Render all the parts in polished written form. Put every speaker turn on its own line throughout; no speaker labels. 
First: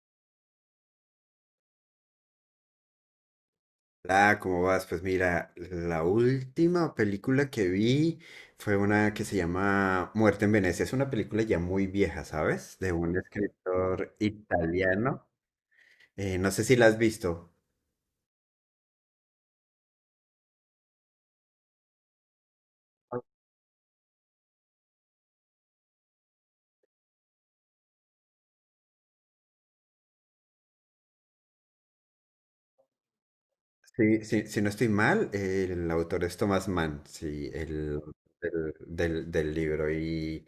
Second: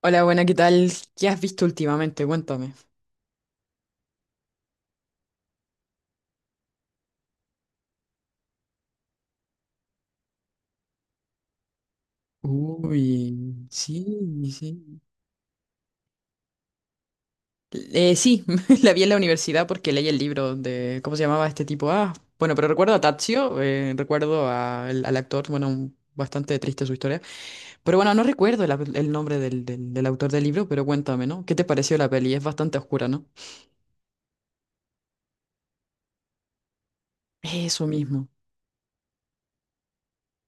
Hola, buena, ¿qué tal? ¿Qué has visto últimamente? Cuéntame.
Ah, ¿cómo vas? Pues mira, la última película que vi fue una que se llama Muerte en Venecia. Es una película ya muy vieja, ¿sabes? De un
Uy,
escritor
sí, sí.
italiano. No sé si la has visto.
Sí, la vi en la universidad porque leí el libro de, ¿cómo se llamaba este tipo? Ah, bueno, pero recuerdo a Tazio, recuerdo al actor, bueno, bastante triste su historia, pero bueno, no recuerdo el nombre del autor del libro, pero cuéntame, ¿no? ¿Qué te pareció la peli? Es bastante oscura, ¿no?
Sí, sí, si no estoy mal, el autor es Thomas Mann, sí,
Eso
el,
mismo.
del, del- del libro. Y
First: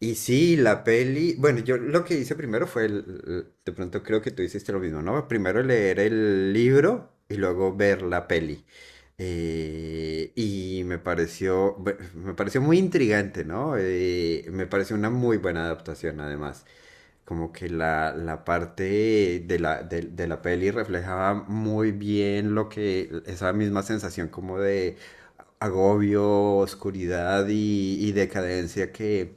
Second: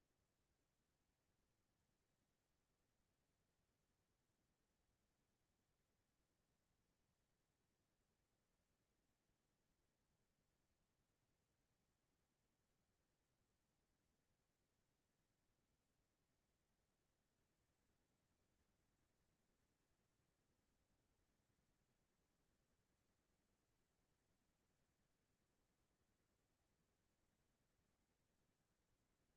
Y sí, la peli, bueno, yo lo que hice primero fue, de pronto creo que tú hiciste lo mismo, ¿no? Primero leer el libro y luego ver la peli. Y me pareció, me pareció muy intrigante, ¿no? Me pareció una muy buena adaptación, además como que la parte de la peli reflejaba muy bien lo que, esa misma sensación como de agobio, oscuridad y decadencia que,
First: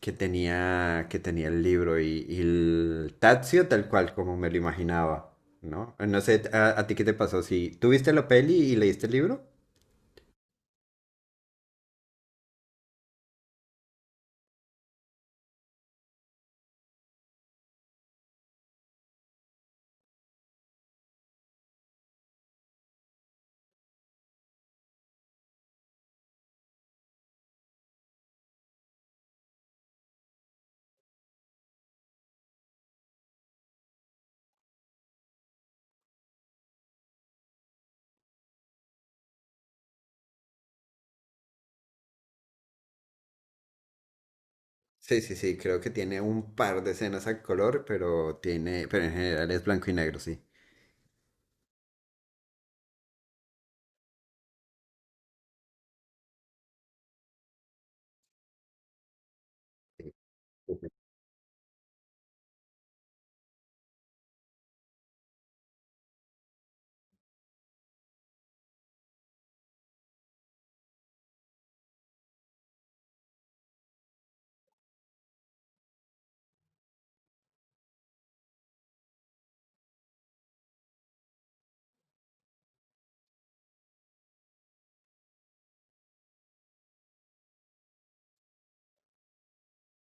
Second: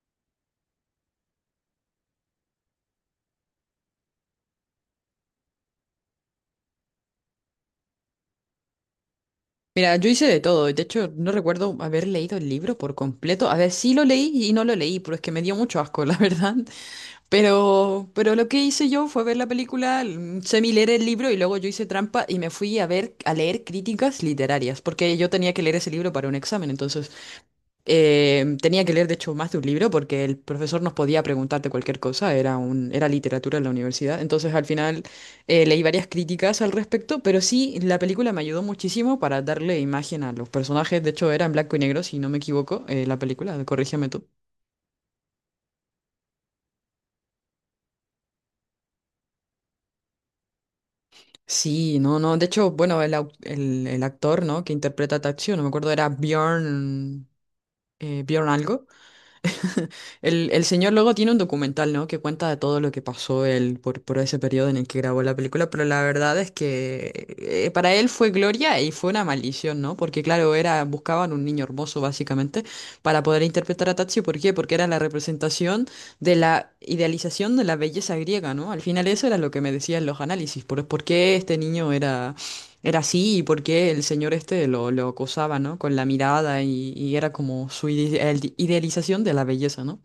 que tenía, que tenía el libro y el Tazio tal cual como me lo imaginaba, ¿no? No sé, ¿a ti qué te pasó? Si ¿tú viste la peli y leíste el libro?
Mira, yo hice de todo, de hecho no recuerdo haber leído el libro por completo, a ver, sí lo leí y no lo leí, pero es que me dio mucho asco, la verdad, pero lo que hice yo fue ver la película, semi-leer el libro y luego yo hice trampa y me fui a ver, a leer críticas literarias, porque yo tenía que leer ese libro para un examen, entonces tenía que leer de hecho más de un libro porque el profesor nos podía preguntarte cualquier cosa, era literatura en la universidad, entonces al final leí varias críticas al respecto, pero sí, la película me ayudó muchísimo para darle imagen a los personajes, de hecho era en blanco y negro, si no me equivoco, la película, corrígeme tú.
Sí, sí, sí, creo que tiene un par de escenas a color, pero en general es blanco y negro, sí.
Sí, no, no. De hecho, bueno, el actor, ¿no? Que interpreta a Tatsuo, no me acuerdo, era Bjorn, Bjorn algo. El señor luego tiene un documental, ¿no? Que cuenta de todo lo que pasó él por ese periodo en el que grabó la película, pero la verdad es que para él fue gloria y fue una maldición, ¿no? Porque claro, buscaban un niño hermoso básicamente para poder interpretar a Tatsuo. ¿Por qué? Porque era la representación de la idealización de la belleza griega, ¿no? Al final eso era lo que me decían los análisis, por qué este niño era así y por qué el señor este lo acosaba, ¿no? Con la mirada y era como su idealización de la belleza, ¿no?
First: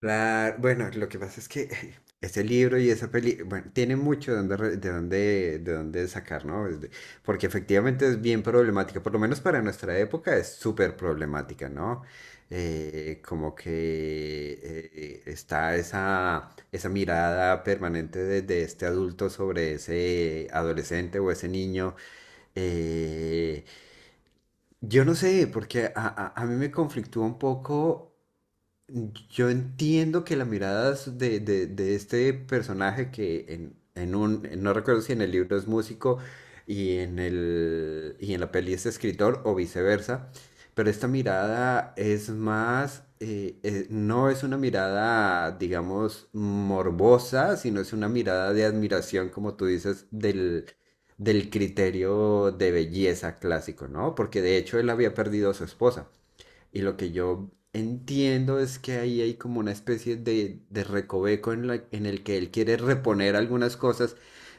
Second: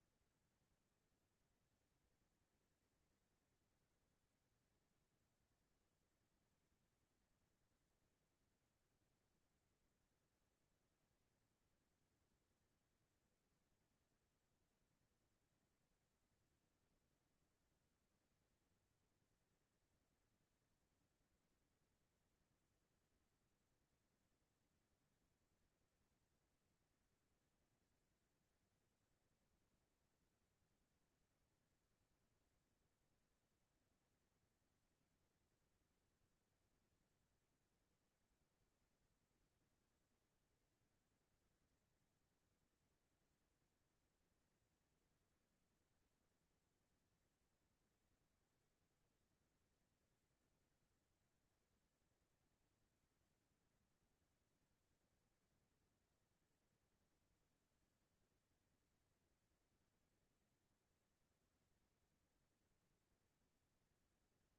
Claro, bueno, lo que pasa es que ese libro y esa peli, bueno, tiene mucho de dónde sacar, ¿no? Porque efectivamente es bien problemática, por lo menos para nuestra época es súper problemática, ¿no? Como que está esa mirada permanente de este adulto sobre ese adolescente o ese niño. eh, yo no sé, porque a mí me conflictúa un poco. Yo entiendo que la mirada es de este personaje que no recuerdo si en el libro es músico y en la peli es escritor o viceversa, pero esta mirada es más, no es una mirada, digamos, morbosa, sino es una mirada de admiración, como tú dices, del criterio de belleza clásico, ¿no? Porque de hecho él había perdido a su esposa. Y lo que yo entiendo es que ahí hay como una especie de recoveco en el que él quiere reponer algunas cosas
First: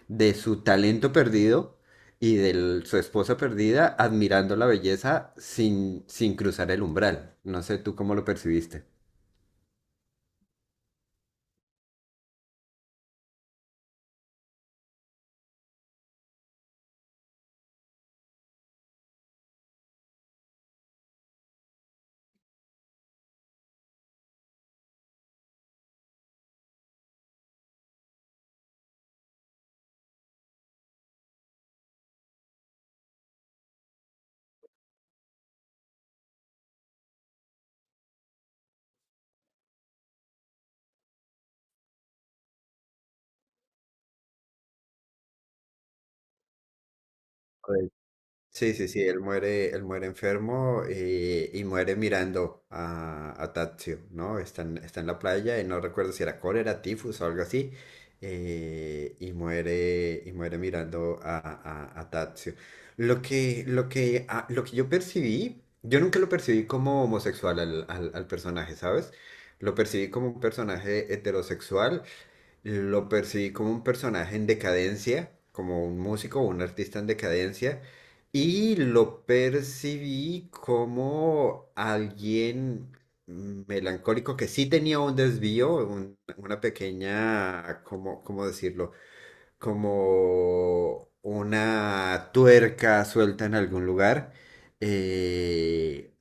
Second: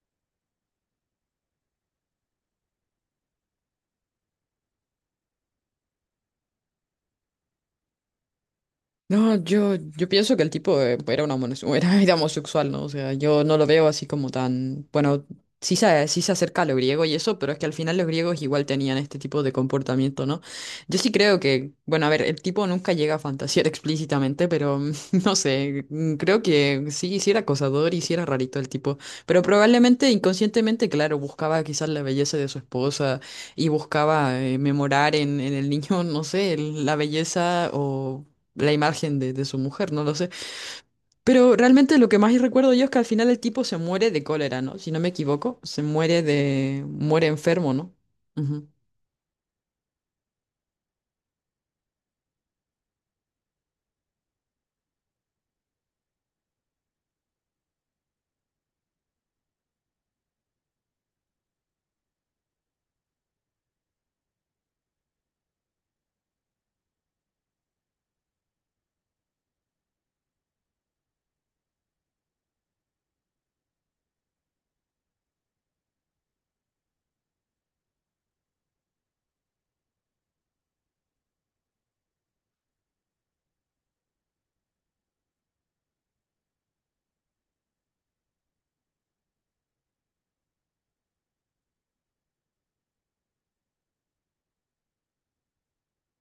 de su talento perdido y de su esposa perdida, admirando la belleza sin cruzar el umbral. No sé tú cómo lo percibiste.
No, yo pienso que el tipo era homosexual, ¿no? O sea, yo no lo veo así como tan. Bueno, sí se acerca a lo griego y eso, pero es que al final los griegos igual tenían este tipo de comportamiento, ¿no? Yo sí creo que, bueno, a ver, el tipo nunca llega a fantasear explícitamente, pero no sé, creo que sí, sí era acosador y sí era rarito el tipo, pero probablemente inconscientemente, claro, buscaba quizás la belleza de su esposa y buscaba memorar en el niño, no sé, la belleza o la imagen de su mujer, no lo sé. Pero realmente lo que más recuerdo yo es que al final el tipo se muere de cólera, ¿no? Si no me equivoco, se muere, muere enfermo, ¿no? Ujú.
Sí, sí, sí, él muere enfermo, y muere mirando a Tadzio, ¿no? Está en la playa y no recuerdo si era cólera, tifus o algo así, y muere mirando a Tadzio. Lo que yo percibí, yo nunca lo percibí como homosexual al personaje, ¿sabes? Lo percibí como un personaje heterosexual. Lo percibí como un personaje en decadencia, como un músico o un artista en decadencia, y lo percibí como alguien melancólico que sí tenía un desvío, una pequeña, ¿cómo decirlo? Como una tuerca suelta en algún lugar. eh,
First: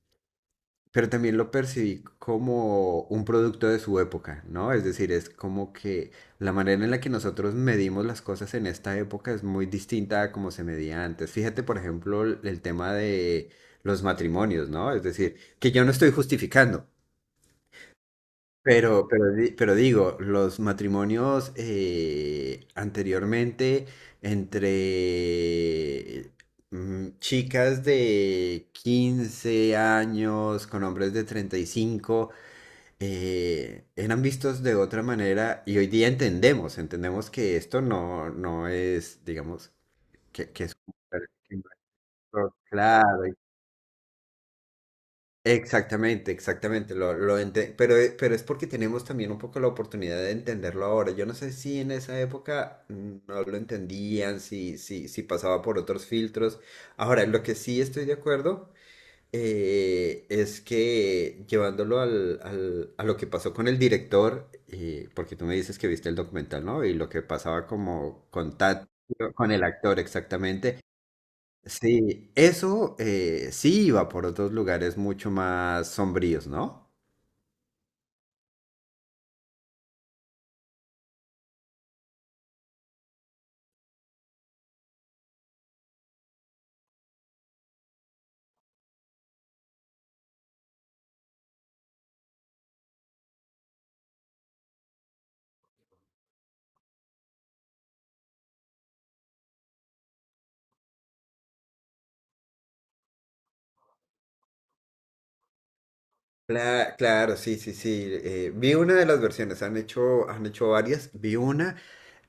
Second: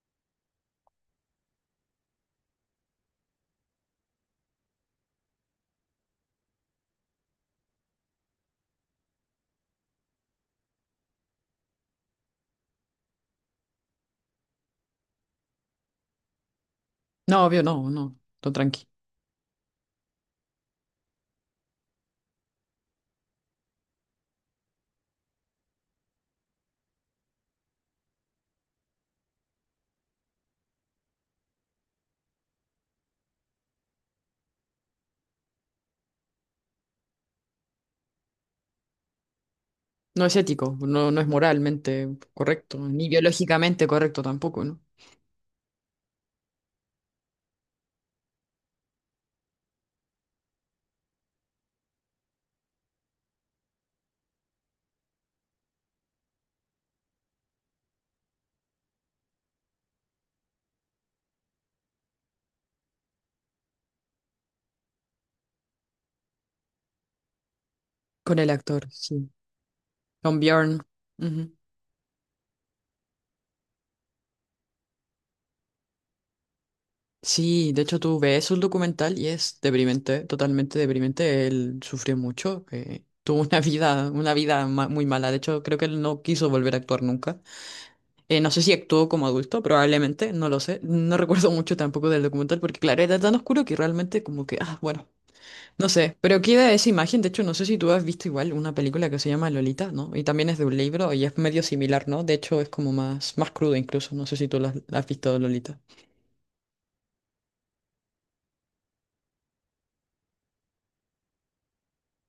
pero también lo percibí como un producto de su época, ¿no? Es decir, es como que la manera en la que nosotros medimos las cosas en esta época es muy distinta a como se medía antes. Fíjate, por ejemplo, el tema de los matrimonios, ¿no? Es decir, que yo no estoy justificando,
No, obvio, no, no, no, tranqui.
pero digo, los matrimonios, anteriormente, entre chicas de 15 años con hombres de 35, eran vistos de otra manera y hoy día entendemos que esto no, no es, digamos,
No es
que, que es...
ético, no, no es
que no es
moralmente
todo,
correcto, ni
claro,
biológicamente correcto tampoco, ¿no?
exactamente, exactamente, lo ente- pero, e- pero es porque tenemos también un poco la oportunidad de entenderlo ahora. Yo no sé si en esa época no lo entendían, si pasaba por otros filtros. Ahora, lo que sí estoy de acuerdo, es que llevándolo a lo que pasó con el director, porque tú me dices que viste el documental, ¿no? Y lo que pasaba como
Con el
con
actor, sí.
con el actor
Con
exactamente.
Bjorn. Ujú.
Sí, eso, sí iba por otros lugares mucho más sombríos, ¿no?
Sí, de hecho tú ves el documental y es deprimente, totalmente deprimente. Él sufrió mucho, tuvo una vida, una vida muy mala. De hecho, creo que él no quiso volver a actuar nunca. No sé si actuó como adulto, probablemente, no lo sé. No recuerdo mucho tampoco del documental porque, claro, era tan oscuro que realmente como que, ah, bueno, no sé. Pero queda esa imagen, de hecho, no sé si tú has visto igual una película que se llama Lolita, ¿no? Y también es de un libro y es medio similar, ¿no? De hecho, es como más crudo incluso, no sé si tú la has visto, Lolita.
Claro, sí, sí, sí. Vi una de las versiones, han hecho varias. Vi una.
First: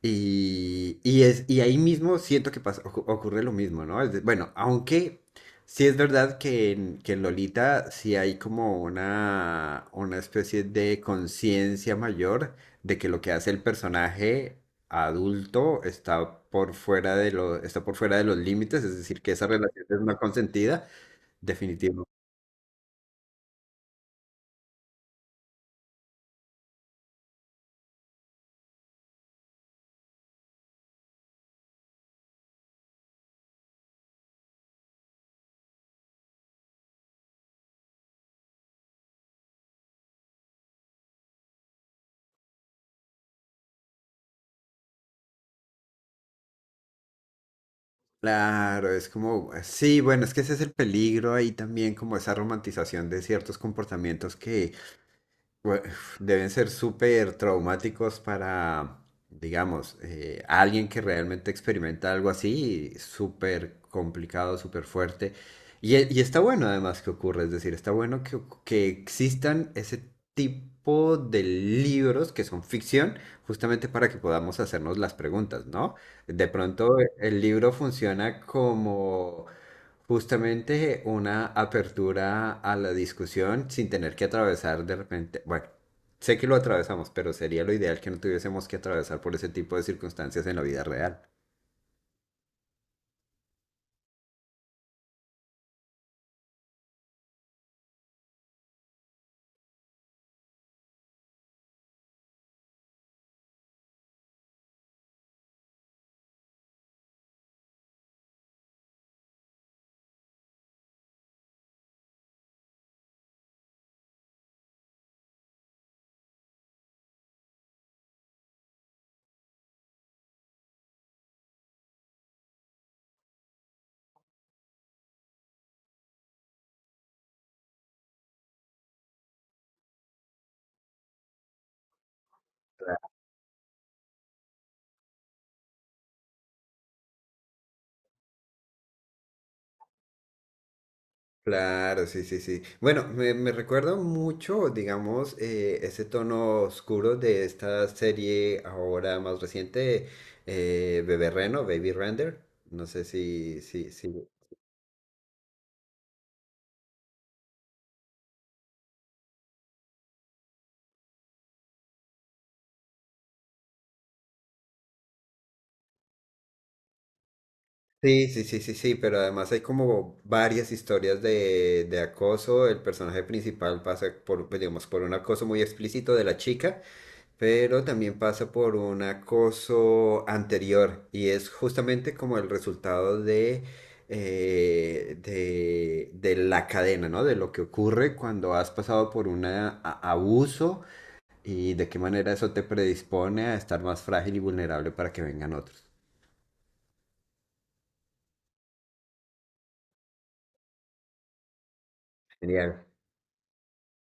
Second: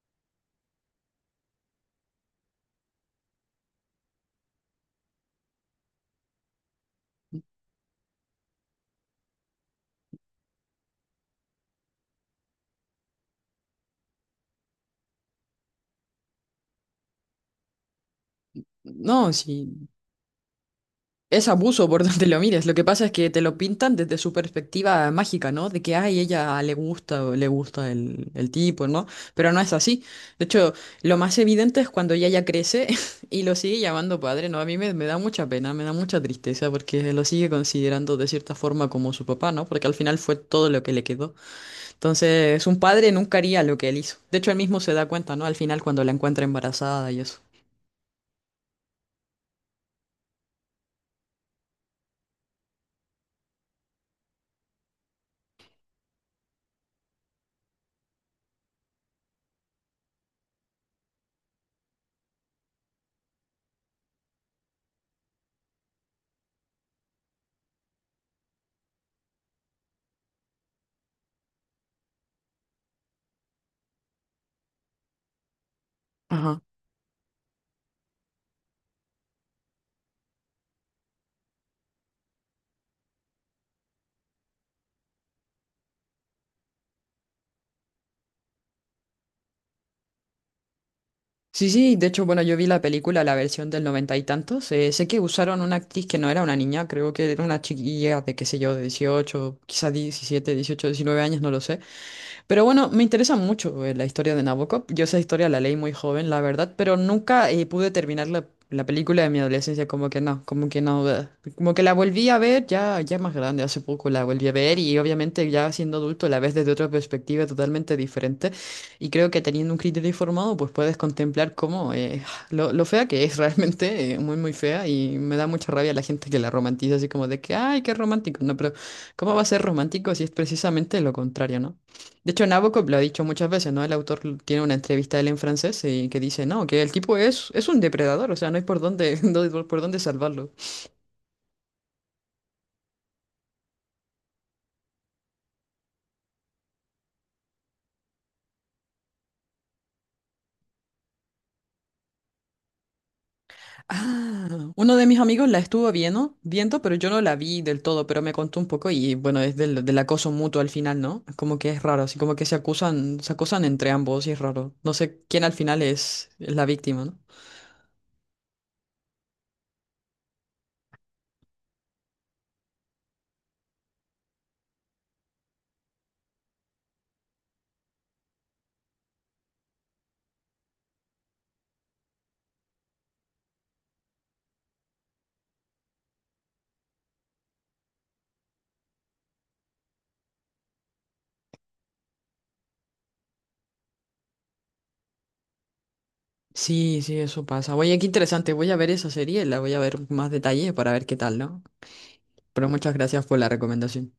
Y es, y ahí mismo siento que ocurre lo mismo, ¿no? Bueno, aunque sí es verdad que en Lolita sí hay como una especie de conciencia mayor de que lo que hace el personaje adulto está por fuera de los límites, es decir, que
No,
esa relación
sí.
es no consentida,
Es abuso por
definitivo.
donde lo mires. Lo que pasa es que te lo pintan desde su perspectiva mágica, ¿no? De que, ay, ella le gusta, o le gusta el tipo, ¿no? Pero no es así. De hecho, lo más evidente es cuando ella ya crece y lo sigue llamando padre, ¿no? A mí me da mucha pena, me da mucha tristeza porque lo sigue considerando de cierta forma como su papá, ¿no? Porque al final fue todo lo que le quedó. Entonces, un padre nunca haría lo que él hizo. De hecho, él mismo se da cuenta, ¿no? Al final, cuando la encuentra embarazada y eso.
Claro, es como, sí, bueno, es que ese es el peligro ahí también, como esa romantización de ciertos comportamientos. Bue- Deben ser súper traumáticos para, digamos, alguien que realmente experimenta algo así, súper complicado, súper fuerte. Y está bueno además que ocurra, es decir, está bueno que existan ese tipo de libros que son ficción, justamente para que podamos hacernos las preguntas, ¿no? De
Ajá.
pronto el libro funciona como justamente una apertura a la discusión sin tener que atravesar de repente, bueno, sé que lo atravesamos, pero sería lo ideal que no tuviésemos que atravesar por ese tipo de circunstancias en la vida real.
Sí, sí, de hecho, bueno, yo vi la película, la versión del noventa y tantos. Sé que usaron una actriz que no era una niña, creo que era una chiquilla de, qué sé yo, de 18 quizás 17 18 19 años, no lo sé. Pero bueno, me interesa mucho la historia de Nabokov. Yo esa historia la leí muy joven, la verdad, pero nunca pude terminar la película de mi adolescencia, como que no, como que no. Como que la volví a ver ya más grande, hace poco la volví a ver y obviamente ya siendo adulto la ves desde otra perspectiva totalmente diferente. Y creo que teniendo un criterio informado, pues puedes contemplar cómo lo fea que es realmente, muy, muy fea. Y me da mucha rabia la gente que la romantiza así como de que, ay, qué romántico. No, pero ¿cómo va a ser romántico si es precisamente lo contrario, ¿no? De hecho, Nabokov lo ha dicho muchas veces, ¿no? El autor tiene una entrevista de él en francés y que dice, no, que el tipo es un depredador, o sea, no hay por dónde, no hay por dónde salvarlo.
Claro, sí, sí, sí. Bueno, me recuerda mucho, digamos, ese tono oscuro de esta serie ahora más reciente, Bebé Reno, Baby Render. No sé si.
Ah, uno de mis amigos la estuvo viendo, pero yo no la vi del todo, pero me contó un poco y bueno, es del acoso mutuo al final, ¿no? Es como que es raro, así como que se acusan entre ambos y es raro. No sé quién al final es la víctima, ¿no?
Sí, sí, sí, sí, sí, pero además hay como varias historias de acoso. El personaje principal pasa por, pues, digamos, por un acoso muy explícito de la chica, pero también pasa por un acoso anterior y es justamente como el resultado de la cadena, ¿no? De lo que ocurre cuando has pasado por un abuso y de qué manera eso te predispone a estar más frágil y vulnerable para que vengan otros.
Sí, sí, eso pasa. Oye, qué interesante, voy a ver esa serie, la voy a ver más detalle para ver qué tal, ¿no? Pero
Genial.
muchas gracias por la recomendación.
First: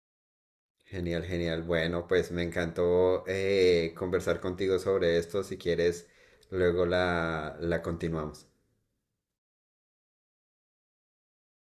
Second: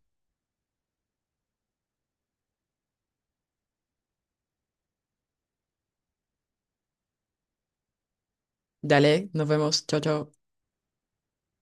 Genial, genial. Bueno, pues me encantó conversar contigo sobre esto. Si quieres, luego la continuamos.
Dale, nos vemos. Chao, chao.